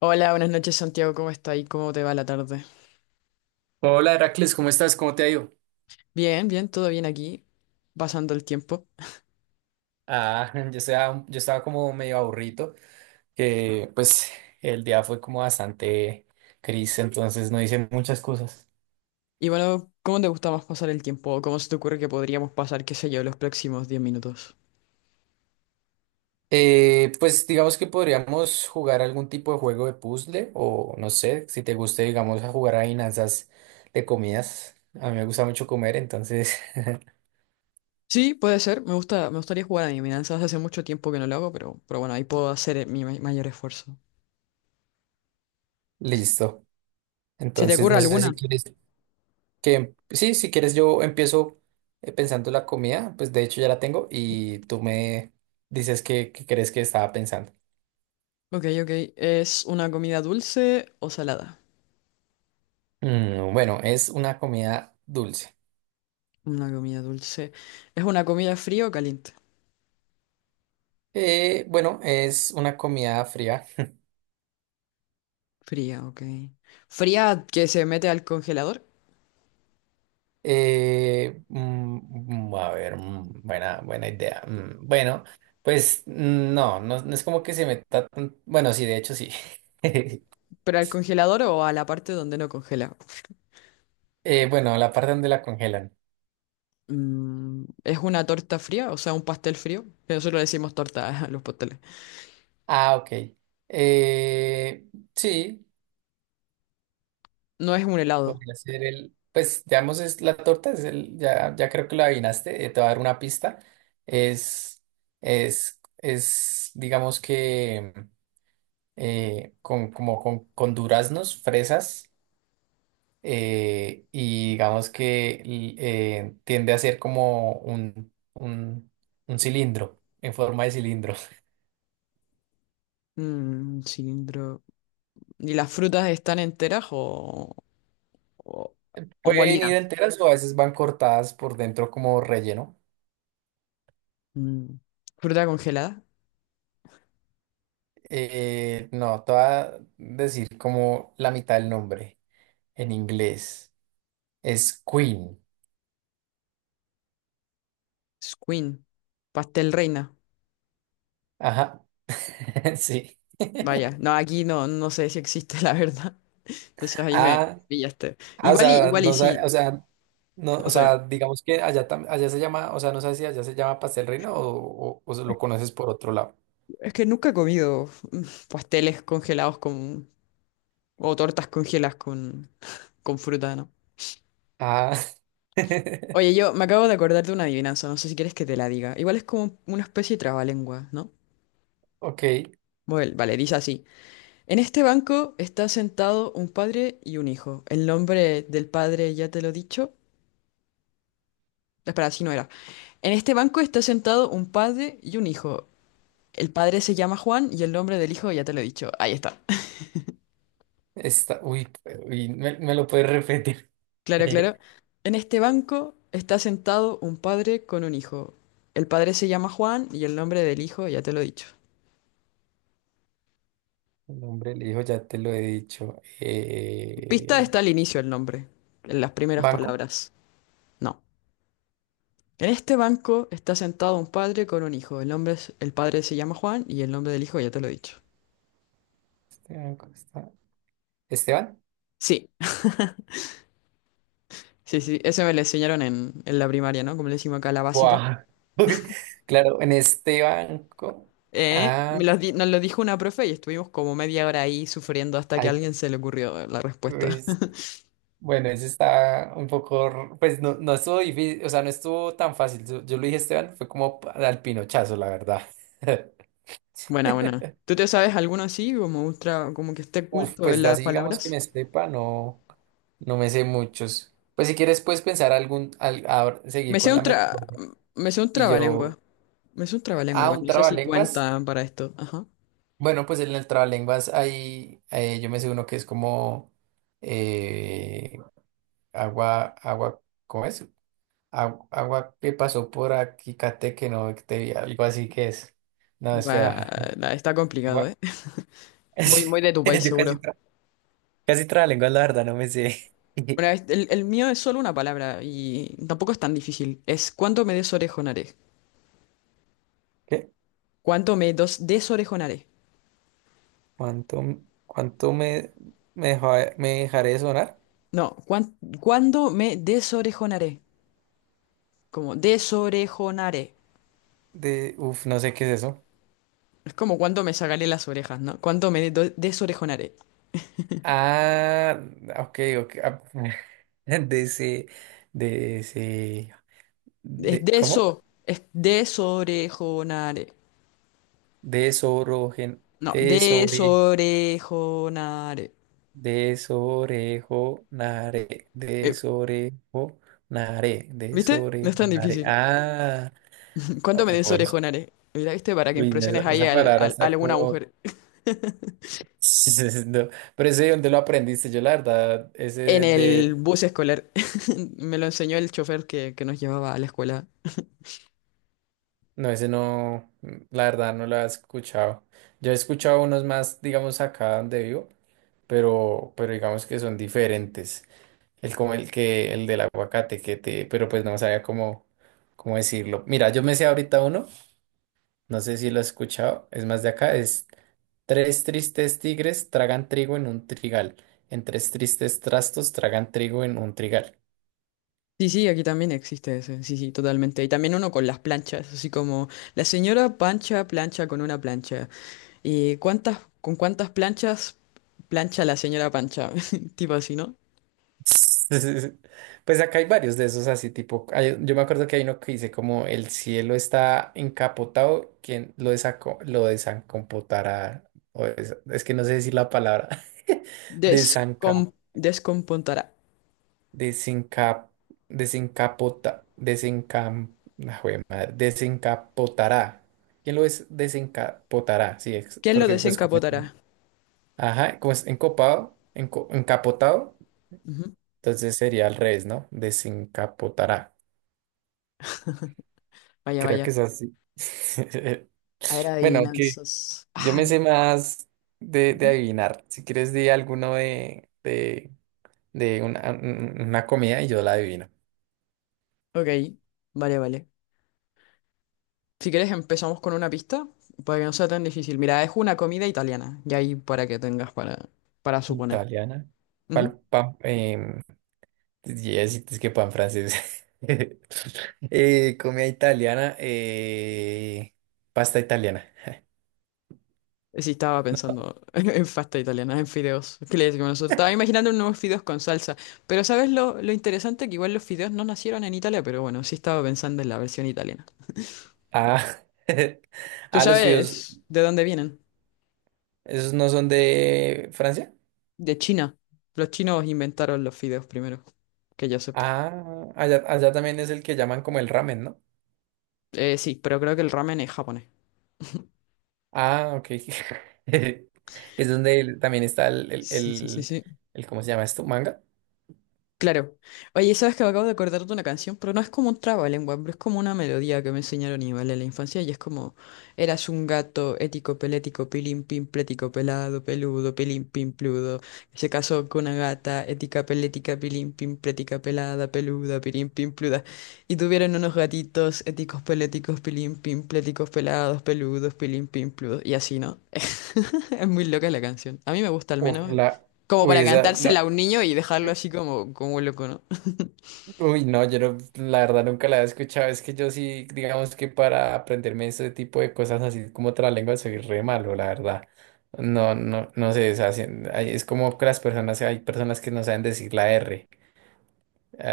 Hola, buenas noches Santiago, ¿cómo está y cómo te va la tarde? Hola Heracles, ¿cómo estás? ¿Cómo te ha ido? Bien, bien, todo bien aquí, pasando el tiempo. Ah, yo estaba como medio aburrido, que pues el día fue como bastante gris, entonces no hice muchas cosas. Y bueno, ¿cómo te gusta más pasar el tiempo? ¿O cómo se te ocurre que podríamos pasar, qué sé yo, los próximos 10 minutos? Pues digamos que podríamos jugar algún tipo de juego de puzzle o no sé, si te guste, digamos, a jugar adivinanzas de comidas. A mí me gusta mucho comer, entonces Sí, puede ser, me gusta, me gustaría jugar a adivinanzas, hace mucho tiempo que no lo hago, pero bueno, ahí puedo hacer mayor esfuerzo. listo. ¿Se te Entonces ocurre no sé si alguna? quieres. Que sí, si quieres yo empiezo, pensando la comida, pues de hecho ya la tengo y tú me dices qué crees que estaba pensando. Ok, ok, ¿es una comida dulce o salada? Bueno, es una comida dulce. Una comida dulce. ¿Es una comida fría o caliente? Bueno, es una comida fría. Fría, ok. ¿Fría que se mete al congelador? A ver, buena idea. Bueno, pues no, no es como que se meta tan... Bueno, sí, de hecho sí. ¿Pero al congelador o a la parte donde no congela? Bueno, la parte donde la congelan. Mm, es una torta fría, o sea, un pastel frío, que nosotros le decimos torta a los pasteles. Ah, ok. Eh, sí. No es un helado. Podría ser el, pues digamos es la torta, es el, ya, ya creo que lo adivinaste, te voy a dar una pista. Es, es, digamos que con, como con duraznos, fresas, y digamos que tiende a ser como un cilindro, en forma de cilindro. Mm, cilindro. ¿Y las frutas están enteras o, o Pueden ir molidas? enteras o a veces van cortadas por dentro como relleno. Mm, ¿fruta congelada? No, te voy a decir como la mitad del nombre en inglés. Es Queen. Squeen. Pastel reina. Ajá, sí. Vaya, no, aquí no, no sé si existe, la verdad. Entonces ahí me Ah, pillaste. ah, o Igual y, sea, igual y sí, o sea, no, o no sé. sea, digamos que allá, allá se llama, o sea, no sé si allá se llama pastel reina o se lo conoces por otro lado. Es que nunca he comido mm, pasteles congelados con o tortas congeladas con fruta, ¿no? Ah, Oye, yo me acabo de acordar de una adivinanza, no sé si quieres que te la diga. Igual es como una especie de trabalengua, ¿no? ok. Bueno, vale, dice así. En este banco está sentado un padre y un hijo. El nombre del padre ya te lo he dicho. Espera, así no era. En este banco está sentado un padre y un hijo. El padre se llama Juan y el nombre del hijo ya te lo he dicho. Ahí está. Está, uy, uy, me lo puedes repetir. Claro, El claro. En este banco está sentado un padre con un hijo. El padre se llama Juan y el nombre del hijo ya te lo he dicho. nombre del hijo, ya te lo he dicho. Pista, está al inicio el nombre, en las primeras ¿Banco? palabras. No. En este banco está sentado un padre con un hijo. El padre se llama Juan y el nombre del hijo ya te lo he dicho. Este banco está. ¿Esteban? Sí, sí, sí. Eso me lo enseñaron en la primaria, ¿no? Como le decimos acá, la básica. Wow. Uy, claro, en este banco. Ah, Nos lo dijo una profe y estuvimos como media hora ahí sufriendo hasta que a ay, alguien se le ocurrió la respuesta. pues, bueno, ese está un poco, pues no, no estuvo difícil, o sea, no estuvo tan fácil. Yo lo dije, Esteban, fue como al pinochazo, la verdad. Buena, buena. ¿Tú te sabes alguno así, como ultra, como que esté Uf, oculto en pues de las así digamos que palabras? me sepa, no, no me sé muchos. Pues si quieres, puedes pensar ahora Me seguir sé con un la tra, metodología. me sé un Y trabalengua. yo, Es un trabalengua ah, igual, un no sé si trabalenguas. cuenta para esto. Ajá. Bueno, pues en el trabalenguas hay, yo me sé uno que es como, eh, agua, agua, ¿cómo es? Agua que pasó por aquí, Cate, que no, algo así que es. No, Va, espera. la- está complicado, Agua. ¿eh? Muy, muy de tu país, Yo casi, seguro. tra casi trabalengua, la verdad, no me sé. Bueno, es- el mío es solo una palabra y tampoco es tan difícil. Es ¿cuánto me desorejonaré? ¿Qué? ¿Cuánto me dos desorejonaré? ¿Cuánto, cuánto me dejaré de sonar? No, cuán- ¿cuándo me desorejonaré? Como desorejonaré. De, uf, no sé qué es eso. Es como cuando me sacaré las orejas, ¿no? ¿Cuánto me do- desorejonaré? Ah, ok. Ah, De ese, de ese, ¿cómo? Es desorejonaré. De No, desorejonaré. Desorejonaré, ¿Viste? No es tan desorejonaré. difícil. Ah, ¿Cuánto me oh, des pues, orejonares? Mira, ¿viste? Para que uy, no, impresiones ahí esa palabra a está alguna como... mujer. No, pero ese, ¿dónde lo aprendiste? Yo la verdad, En ese el de... bus escolar. Me lo enseñó el chofer que nos llevaba a la escuela. No, ese no, la verdad no lo he escuchado. Yo he escuchado unos más, digamos, acá donde vivo, pero digamos que son diferentes. El del aguacate, que te, pero pues no sabía cómo decirlo. Mira, yo me sé ahorita uno. No sé si lo has escuchado, es más de acá, es tres tristes tigres tragan trigo en un trigal, en tres tristes trastos tragan trigo en un trigal. Sí, sí, aquí también existe ese. Sí, sí, totalmente. Y también uno con las planchas, así como la señora Pancha plancha con una plancha. ¿Y cuántas, con cuántas planchas plancha la señora Pancha? Tipo así, ¿no? Pues acá hay varios de esos así tipo, hay, yo me acuerdo que hay uno que dice como el cielo está encapotado, lo desancopotará, es que no sé decir la palabra, desanca. Descom- descompontará. Desencap, desencapota, desencam, ah, jue madre, desencapotará. ¿Quién lo es? Desencapotará, sí, ¿Quién lo porque pues como está. desencapotará? Ajá, como es encapotado, Ujú. entonces sería al revés, ¿no? Desencapotará. Vaya, Creo que vaya. es así. A ver, Bueno, aunque adivinanzas. yo Ah, me sé más de ujú. adivinar. Si quieres, di alguno de una comida y yo la adivino. Ok, vale, vale. Si quieres empezamos con una pista para que no sea tan difícil. Mira, es una comida italiana y ahí para que tengas para suponer. Italiana. Ujú. Pal, pan, em, yes, es que pan francés. Comida italiana. Pasta italiana. Sí, estaba pensando en pasta italiana, en fideos. ¿Qué le decimos nosotros? Estaba imaginando unos fideos con salsa. Pero ¿sabes lo interesante? Que igual los fideos no nacieron en Italia, pero bueno, sí estaba pensando en la versión italiana. Ah, ¿Tú ah, los fideos, sabes de dónde vienen? ¿esos no son de Francia? De China. Los chinos inventaron los fideos primero, que yo sepa. Ah, allá también es el que llaman como el ramen, ¿no? Sí, pero creo que el ramen es japonés. Ah, ok. Es donde también está Sí, sí, sí, sí. ¿Cómo se llama esto? ¿Manga? Claro. Oye, sabes que me acabo de acordar de una canción, pero no es como un trabalengua, pero es como una melodía que me enseñaron igual en la infancia y es como eras un gato ético, pelético, pilín, pin, plético, pelado, peludo, pilín, pin, pludo. Se casó con una gata ética, pelética, pilín, pin, plética, pelada, peluda, pilín, pin, pluda. Y tuvieron unos gatitos éticos, peléticos, pilín, pin, pléticos, pelados, peludos, pilín, pin, pludo. Y así, ¿no? Es muy loca la canción. A mí me gusta al Uf, menos. la, Como uy, para cantársela a un niño y dejarlo así como, como loco, ¿no? uy, no, yo no, la verdad nunca la he escuchado. Es que yo sí, digamos que para aprenderme ese tipo de cosas así como otra lengua soy re malo, la verdad. No sé, o sea, ay, es como que las personas, hay personas que no saben decir la R,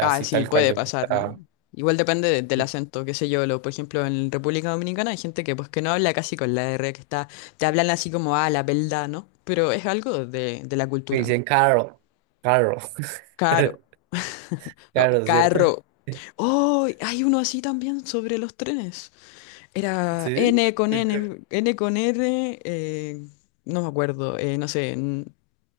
Ah, sí, tal cual puede yo me pasar, ¿no? trabo. Igual depende de- del Sí. acento, qué sé yo, lo, por ejemplo, en República Dominicana hay gente que pues que no habla casi con la R, que está, te hablan así como, ah, la verdad, ¿no? Pero es algo de la Me cultura, ¿no? dicen Carol, Caro, no, Carol, ¿cierto? carro. Oh, hay uno así también sobre los trenes. Era Sí. N con N, N con R, no me acuerdo, no sé, n-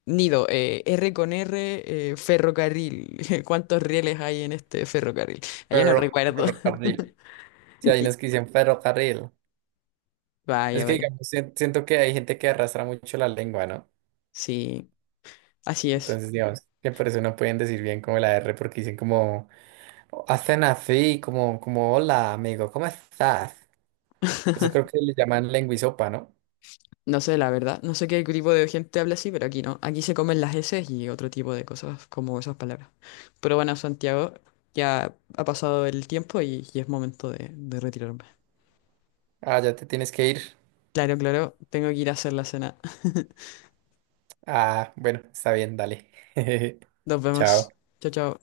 nido, R con R, ferrocarril. ¿Cuántos rieles hay en este ferrocarril? Ah, yo no recuerdo. Ferrocarril. Sí, hay unos que dicen ferrocarril. Es Vaya, que, vaya. digamos, siento que hay gente que arrastra mucho la lengua, ¿no? Sí, así es. Entonces, digamos, que por eso no pueden decir bien como la R, porque dicen como, "Oh, hacen así, como, como, hola, amigo, ¿cómo estás?" Eso creo que le llaman lenguisopa, ¿no? No sé, la verdad. No sé qué tipo de gente habla así, pero aquí no. Aquí se comen las heces y otro tipo de cosas como esas palabras. Pero bueno, Santiago, ya ha pasado el tiempo y es momento de retirarme. Ah, ya te tienes que ir. Claro, claro, tengo que ir a hacer la cena. Ah, bueno, está bien, dale. Nos Chao. vemos. Chao, chao.